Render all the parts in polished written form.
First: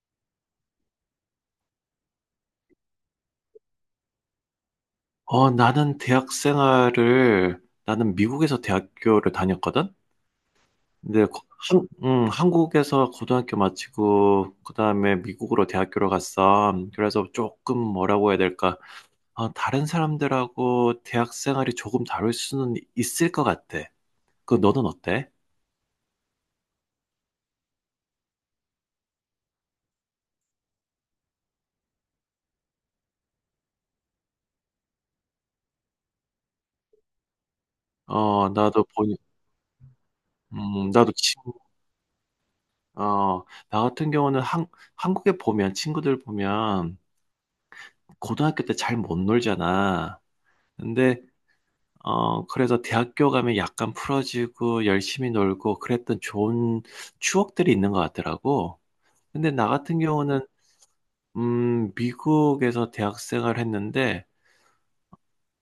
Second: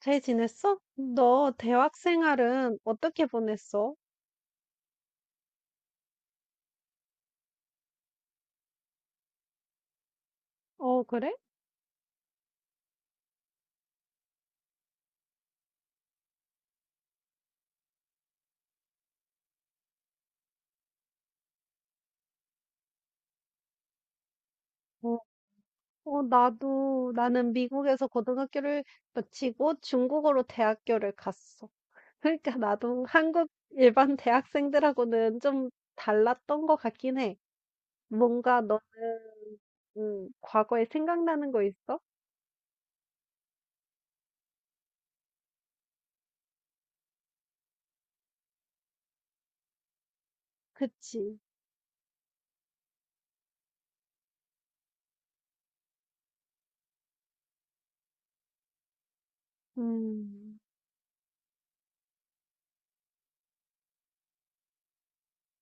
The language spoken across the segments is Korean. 잘 지냈어? 너 대학 생활은 어떻게 보냈어? 나는 미국에서 대학교를 다녔거든? 어, 근데, 그래? 한국에서 고등학교 마치고, 그 다음에 미국으로 대학교를 갔어. 그래서 조금 뭐라고 해야 될까. 다른 사람들하고 대학 생활이 조금 다를 수는 있을 것 같아. 그, 너는 어, 어때? 나는 미국에서 고등학교를 마치고 중국으로 대학교를 갔어. 그러니까 나도 한국 일반 대학생들하고는 좀 달랐던 것 같긴 해. 어, 뭔가 너는, 나도 보니, 과거에 나도 친, 생각나는 거 있어? 어, 나 같은 경우는 한국에 보면, 친구들 보면, 고등학교 때 잘 못 놀잖아. 근데, 그치? 그래서 대학교 가면 약간 풀어지고 열심히 놀고 그랬던 좋은 추억들이 있는 것 같더라고. 근데 나 같은 경우는, 음, 미국에서 대학 생활 했는데,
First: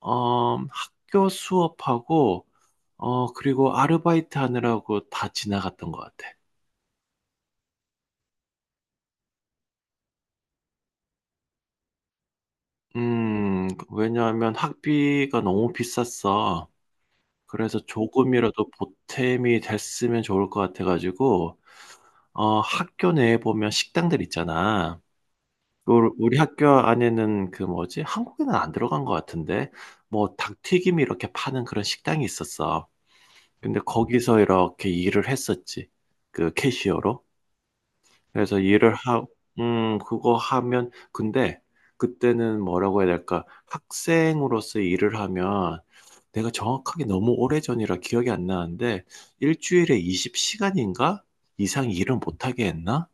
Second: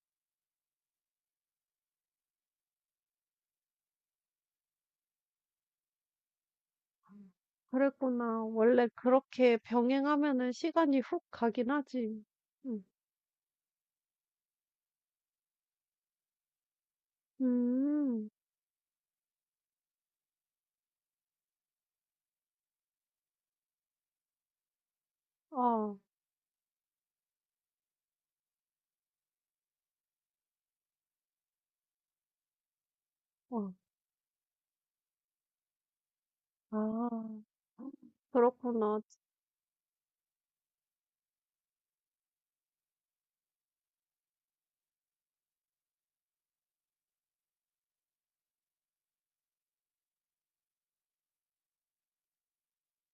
학교 수업하고, 그리고 아르바이트 하느라고 다 지나갔던 것 같아. 그랬구나. 원래 그렇게 병행하면은 시간이 훅 가긴 하지. 음. 왜냐하면 학비가 너무 비쌌어. 그래서 음. 조금이라도 보탬이 됐으면 좋을 것 같아가지고, 학교 내에 보면 식당들 있잖아. 어. 우리 학교 안에는 그 뭐지? 한국에는 안 들어간 것 같은데, 뭐 닭튀김 이렇게 파는 그런 식당이 있었어. 어. 근데 거기서 이렇게 일을 했었지. 그 아. 캐시어로. 그래서 일을 그렇구나. 하, 그거 하면, 근데 그때는 뭐라고 해야 될까? 학생으로서 일을 하면 내가 정확하게 너무 오래전이라 기억이 안 나는데, 일주일에 20시간인가? 이상 일을 못하게 했나?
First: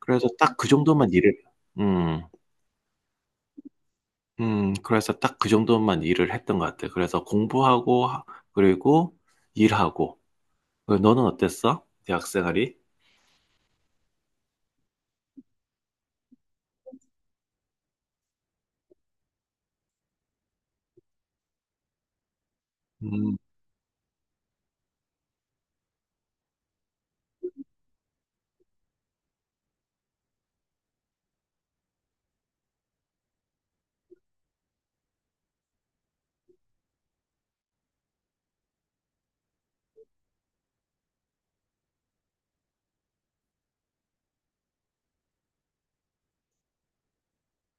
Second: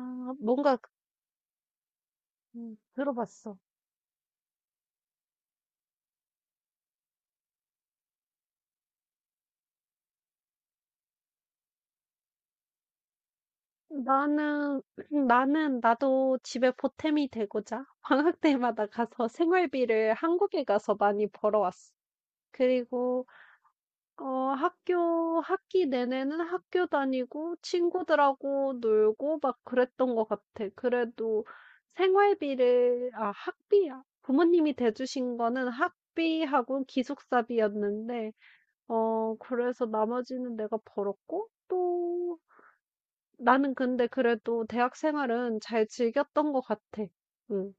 그래서 딱 그 뭔가 그 정도만 일을, 음. 들어봤어. 그래서 딱 그 정도만 일을 했던 것 같아. 그래서 공부하고, 그리고 일하고. 너는 어땠어? 대학 생활이? 나는 나는 나도 집에 보탬이 되고자 방학 때마다 가서 생활비를 한국에 가서 많이 벌어왔어. 그리고 음, 학교 학기 내내는 학교 다니고 친구들하고 놀고 막 그랬던 것 같아. 그래도 생활비를, 아, 학비야. 부모님이 대주신 거는 학비하고 기숙사비였는데 그래서 나머지는 내가 벌었고 또 나는 근데 그래도 대학 생활은 잘 즐겼던 것 같아. 응.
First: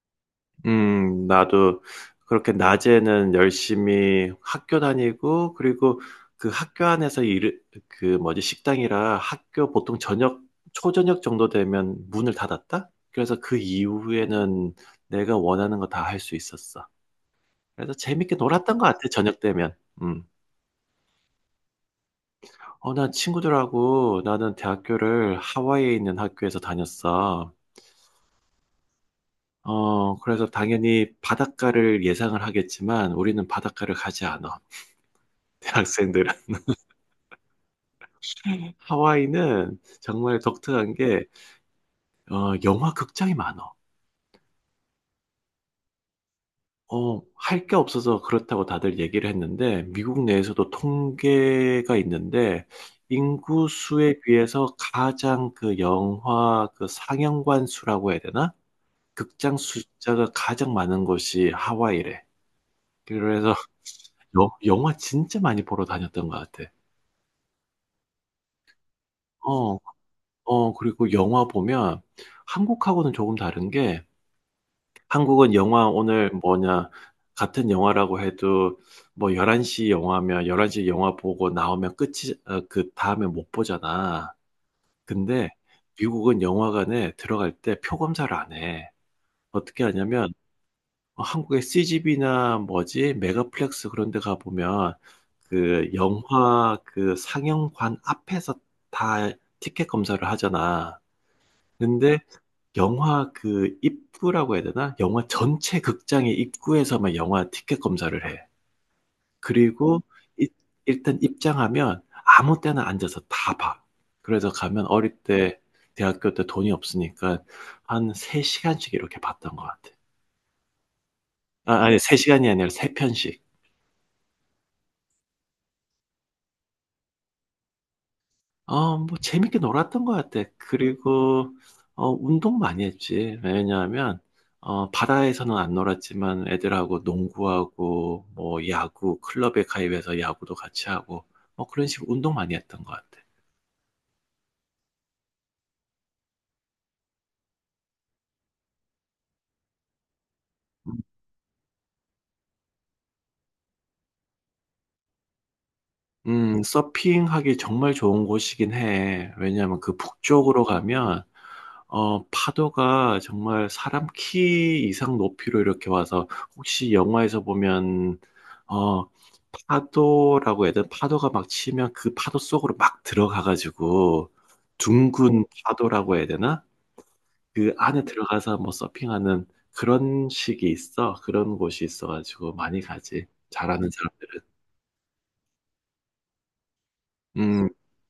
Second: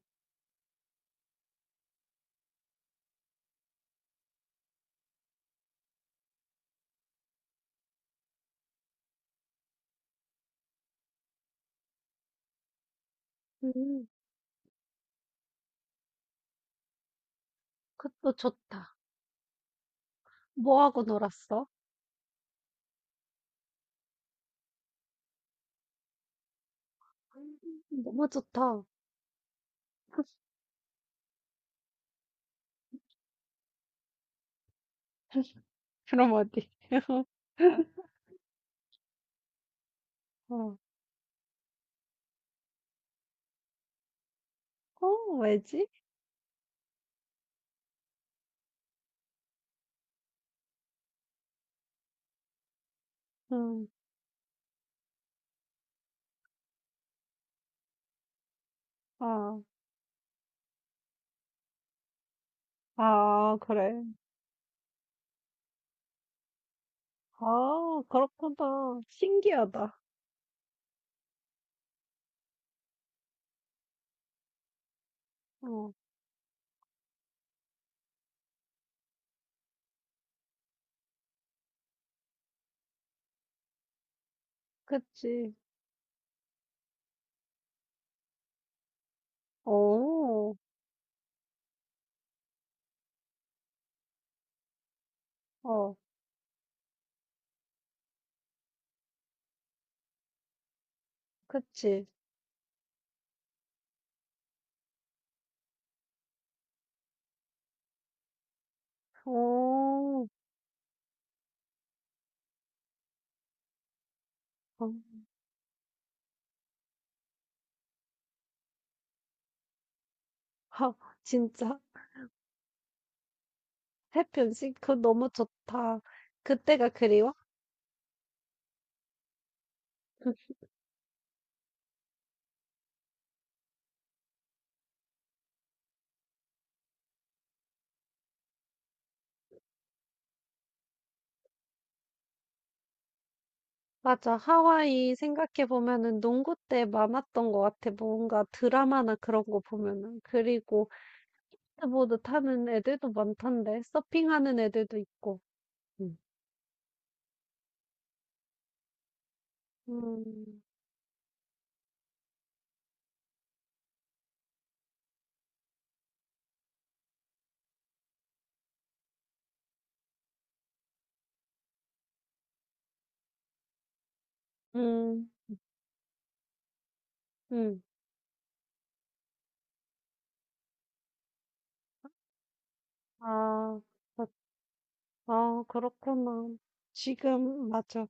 나도 그렇게 낮에는 열심히 학교 다니고, 그리고 그 학교 안에서 그 뭐지, 식당이라 학교 보통 저녁, 초저녁 정도 되면 문을 닫았다? 그래서 그 음, 이후에는 내가 원하는 거 다 할 수 있었어. 그래서 그것도 재밌게 놀았던 것 좋다. 같아, 저녁 되면. 음. 뭐 하고 놀았어? 어, 나 친구들하고 나는 대학교를 하와이에 있는 학교에서 다녔어. 음, 너무 좋다. 그래서 당연히 바닷가를 예상을 하겠지만 우리는 바닷가를 가지 않아. 대학생들은. 그럼 어디? 하와이는 정말 어. 독특한 게, 영화 극장이 많아. 어, 왜지? 할 게 없어서 그렇다고 다들 얘기를 했는데, 미국 내에서도 통계가 있는데, 인구 응. 수에 비해서 가장 그 영화 그 상영관 수라고 해야 되나? 극장 아, 숫자가 가장 많은 곳이 하와이래. 그래서 아, 그래. 여 영화 진짜 많이 보러 다녔던 것 같아. 아, 그렇구나. 어. 신기하다. 그리고 영화 보면 한국하고는 조금 다른 게 한국은 영화 어, 오늘 뭐냐 같은 영화라고 해도 뭐 1 1시 영화면 1 1시 영화 보고 나오면 끝이 그 다음에 못 보잖아. 근데 그치. 미국은 영화관에 들어갈 때 표 검사를 안 해. 어떻게 하냐면 어, 한국의 CGV나 뭐지 메가플렉스 그런 데 가보면 그 어, 영화 그 상영관 앞에서 다 티켓 검사를 하잖아. 그치. 근데 영화 그 입구라고 해야 되나? 영화 전체 극장의 입구에서만 영화 티켓 검사를 해. 어, 그리고 이- 일단 입장하면 아무 때나 앉아서 다 봐. 그래서 가면 어, 어릴 때 대학교 때 돈이 없으니까 한 3시간씩 이렇게 봤던 것 같아. 하, 아, 진짜. 아니 3시간이 아니라 3편씩. 해변씨, 그거 너무 좋다. 그때가 그리워? 재밌게 놀았던 것 같아. 그리고, 운동 많이 했지. 왜냐하면, 바다에서는 안 놀았지만 애들하고 농구하고, 뭐, 야구, 클럽에 가입해서 야구도 같이 하고, 뭐, 그런 식으로 운동 많이 했던 것 같아. 맞아. 하와이 생각해보면은 농구 때 많았던 것 같아. 뭔가 드라마나 그런 거 보면은. 그리고 스케보드 타는 애들도 많던데. 서핑하는 애들도 있고. 음. 서핑하기 정말 좋은 곳이긴 해. 왜냐하면 그 음. 북쪽으로 가면, 파도가 정말 사람 키 이상 높이로 이렇게 와서, 혹시 영화에서 보면, 어, 파도라고 해야 되나? 파도가 막 치면 그 파도 속으로 막 들어가가지고, 음. 둥근 파도라고 해야 되나? 그 음. 안에 들어가서 뭐 서핑하는 그런 식이 있어. 그런 곳이 있어가지고 많이 가지. 아. 잘하는 그. 사람들은. 아, 그렇구나. 지금 음. 맞아.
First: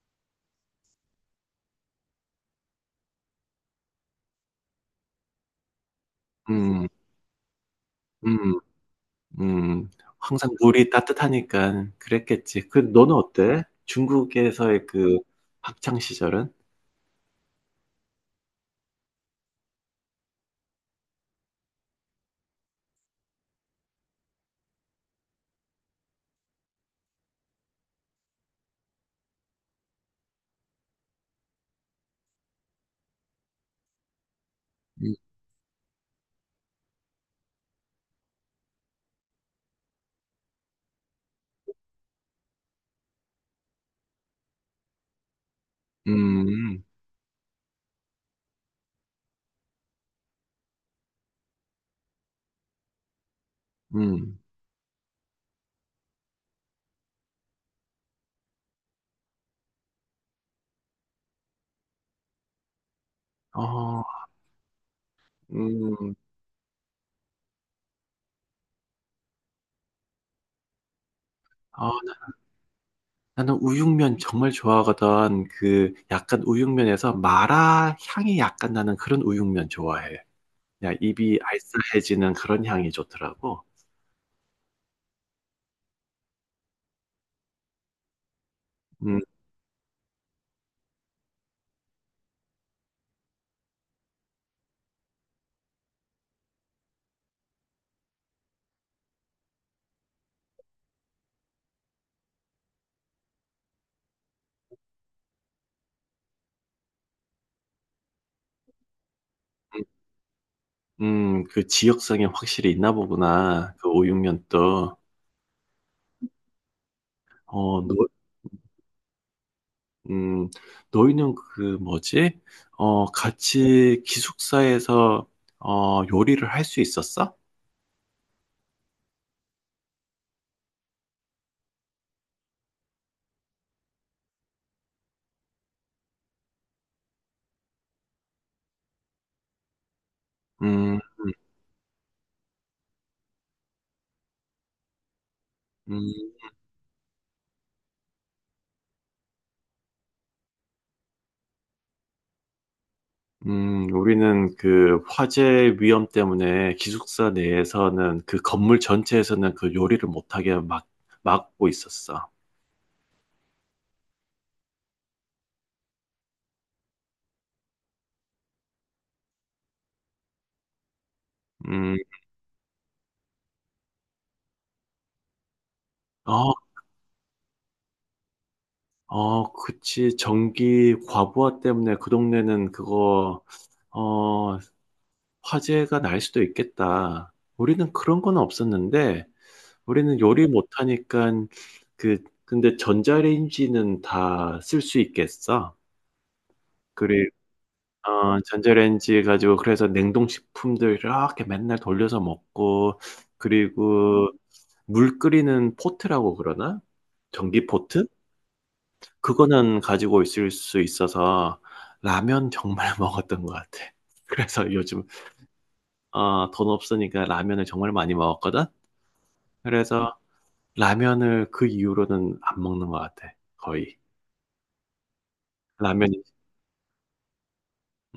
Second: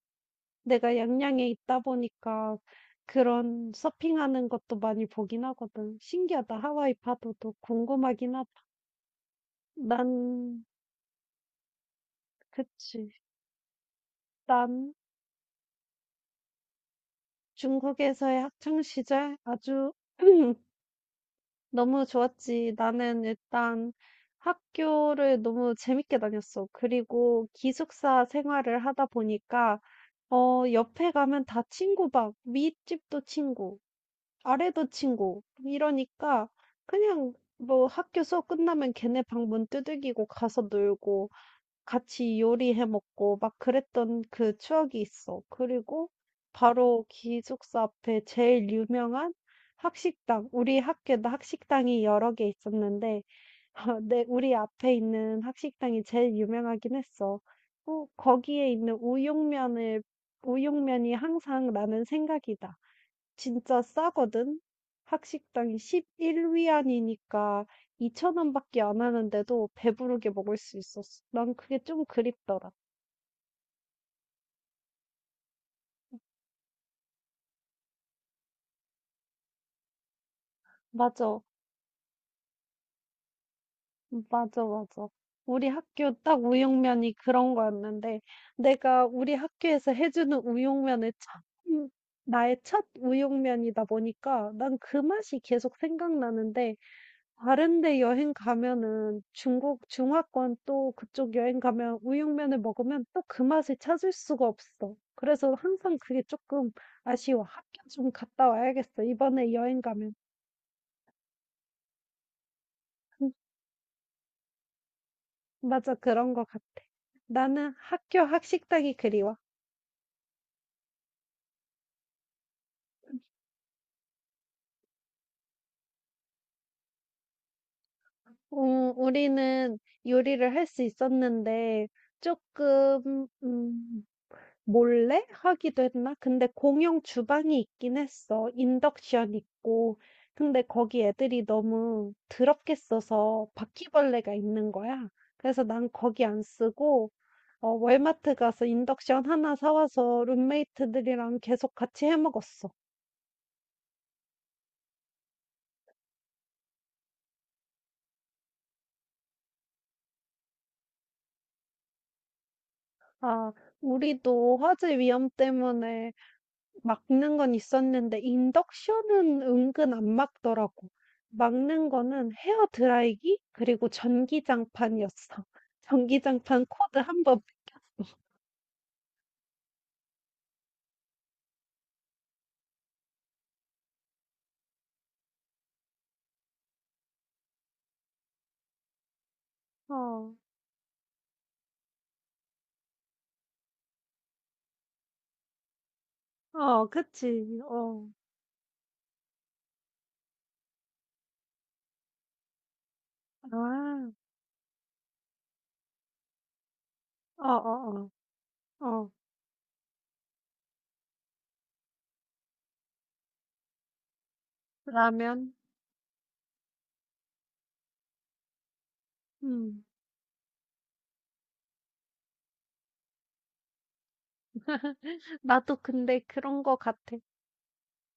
내가 양양에 있다 보니까 그런 서핑하는 것도 많이 보긴 하거든. 신기하다. 음. 하와이 파도도 궁금하긴 하다. 음. 음. 난. 항상 물이 따뜻하니까 그랬겠지. 그 그치. 너는 어때? 중국에서의 난 그 학창 시절은? 중국에서의 학창 시절 아주 너무 좋았지. 나는 일단 학교를 너무 재밌게 다녔어. 그리고 기숙사 생활을 하다 보니까 옆에 가면 다 친구 막 윗집도 친구, 아래도 음. 친구 이러니까 그냥 뭐 학교 수업 끝나면 걔네 방문 두들기고 가서 놀고 같이 요리해 먹고 막 그랬던 그 추억이 있어. 그리고 음. 바로 기숙사 앞에 제일 유명한 학식당, 우리 학교에도 학식당이 여러 개 있었는데 아, 네. 음. 우리 앞에 있는 학식당이 제일 유명하긴 했어. 거기에 있는 우육면을 우육면이 항상 나는 생각이다. 진짜 어. 싸거든. 학식당이 음. 11 위안이니까 2천 원밖에 안 하는데도 배부르게 먹을 수 있었어. 난 그게 어 좀 그립더라. 나는 우육면 정말 좋아하거든. 그 약간 우육면에서 마라 향이 약간 나는 그런 우육면 좋아해. 야 입이 맞아. 알싸해지는 그런 향이 좋더라고. 맞아, 맞아. 우리 학교 딱 우육면이 그런 거였는데, 내가 우리 음. 학교에서 해주는 우육면의 첫, 음, 나의 첫 우육면이다 보니까 난 그 맛이 계속 생각나는데, 다른 데 여행 가면은 중국, 중화권 또 그쪽 여행 가면 우육면을 먹으면 또 그 맛을 찾을 수가 없어. 그래서 항상 그게 조금 아쉬워. 학교 좀 갔다 와야겠어. 이번에 여행 음. 가면. 음. 그 지역성이 확실히 있나 음, 보구나. 그 우육면도. 맞아, 그런 거 같아. 나는 어너 학교 학식당이 그리워. 음, 너희는 그 뭐지? 같이 기숙사에서 요리를 할 수 있었어? 어 우리는 요리를 할 수 있었는데 조금 몰래 하기도 했나? 근데 공용 주방이 있긴 했어. 인덕션 있고. 근데 음. 음. 거기 애들이 너무 더럽게 써서 바퀴벌레가 있는 거야. 그래서 난 음. 거기 안 쓰고 월마트 가서 인덕션 하나 사 와서 룸메이트들이랑 계속 같이 해 먹었어. 음. 우리는 그 화재 위험 때문에 기숙사 내에서는 그 건물 전체에서는 그 요리를 못하게 막고 있었어. 아, 우리도 화재 위험 때문에 막는 건 있었는데 인덕션은 은근 안 막더라고. 막는 음. 거는 헤어 드라이기 그리고 전기장판이었어. 어. 전기장판 코드 한 번 뺏겼어. 어, 그치. 전기 과부하 때문에 그 동네는 그거, 어 화재가 날 수도 있겠다. 우리는 그런 건 없었는데 우리는 어, 요리 못하니까 그 근데 전자레인지는 다 쓸 수 있겠어. 어, 그리고 그치. 어, 전자레인지 가지고 그래서 냉동식품들 이렇게 맨날 돌려서 먹고 아, 그리고 물 끓이는 포트라고 그러나? 어, 전기 포트? 어, 어, 어. 그거는 가지고 있을 수 있어서 라면 정말 먹었던 것 같아. 그래서 요즘 라면. 돈 없으니까 라면을 정말 많이 먹었거든? 음. 그래서 라면을 그 이후로는 안 먹는 것 같아. 거의. 나도 근데 라면이, 그런 거 같아.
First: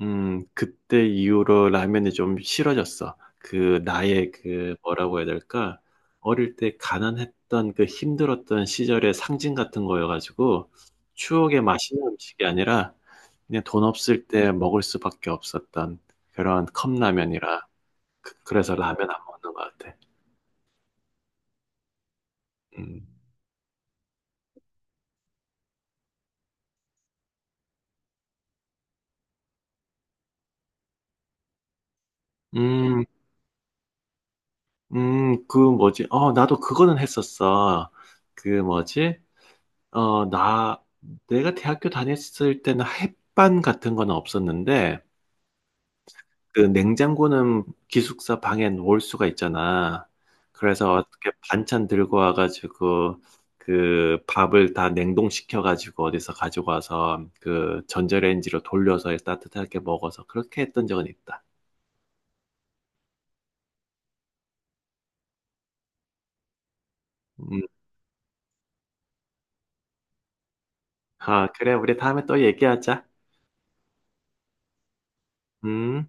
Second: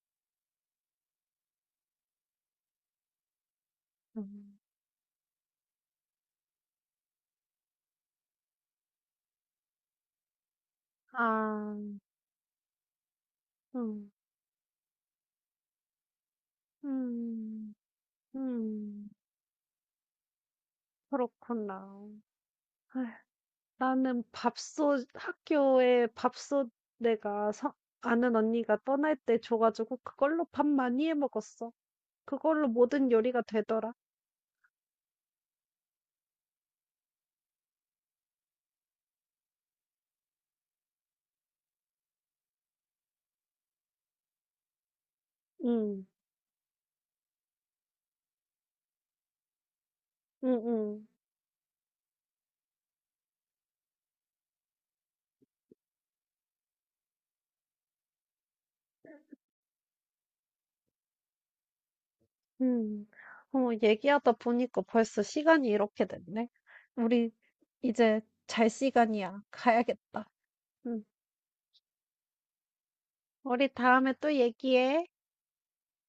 그때 이후로 라면이 좀 싫어졌어. 그 나의 음. 그 뭐라고 해야 될까? 어릴 때 가난했던 그 힘들었던 시절의 상징 같은 거여가지고 추억의 아, 맛있는 음식이 아니라 그냥 돈 음, 없을 때 먹을 수밖에 없었던 그런 컵라면이라 음, 그래서 음, 라면 안 먹는 것 같아. 그렇구나. 음. 나는 밥솥, 학교에 밥솥, 내가 서, 아는 언니가 떠날 때 줘가지고 그걸로 밥 많이 해 먹었어. 그걸로 음, 모든 요리가 되더라. 그 뭐지? 나도 그거는 했었어. 그 뭐지? 어, 나, 내가 대학교 다녔을 때는 햇반 같은 건 없었는데, 응, 그 냉장고는 기숙사 방에 놓을 수가 있잖아. 응, 그래서 응, 어떻게 반찬 들고 와가지고, 그 밥을 다 냉동시켜가지고 어디서 가지고 와서 그 전자레인지로 돌려서 따뜻하게 먹어서 그렇게 했던 적은 있다. 응. 얘기하다 보니까 벌써 시간이 이렇게 됐네. 우리 음. 이제 잘 시간이야. 가야겠다. 응. 아, 그래. 우리 다음에 또 얘기하자. 우리 다음에 또 얘기해. 음.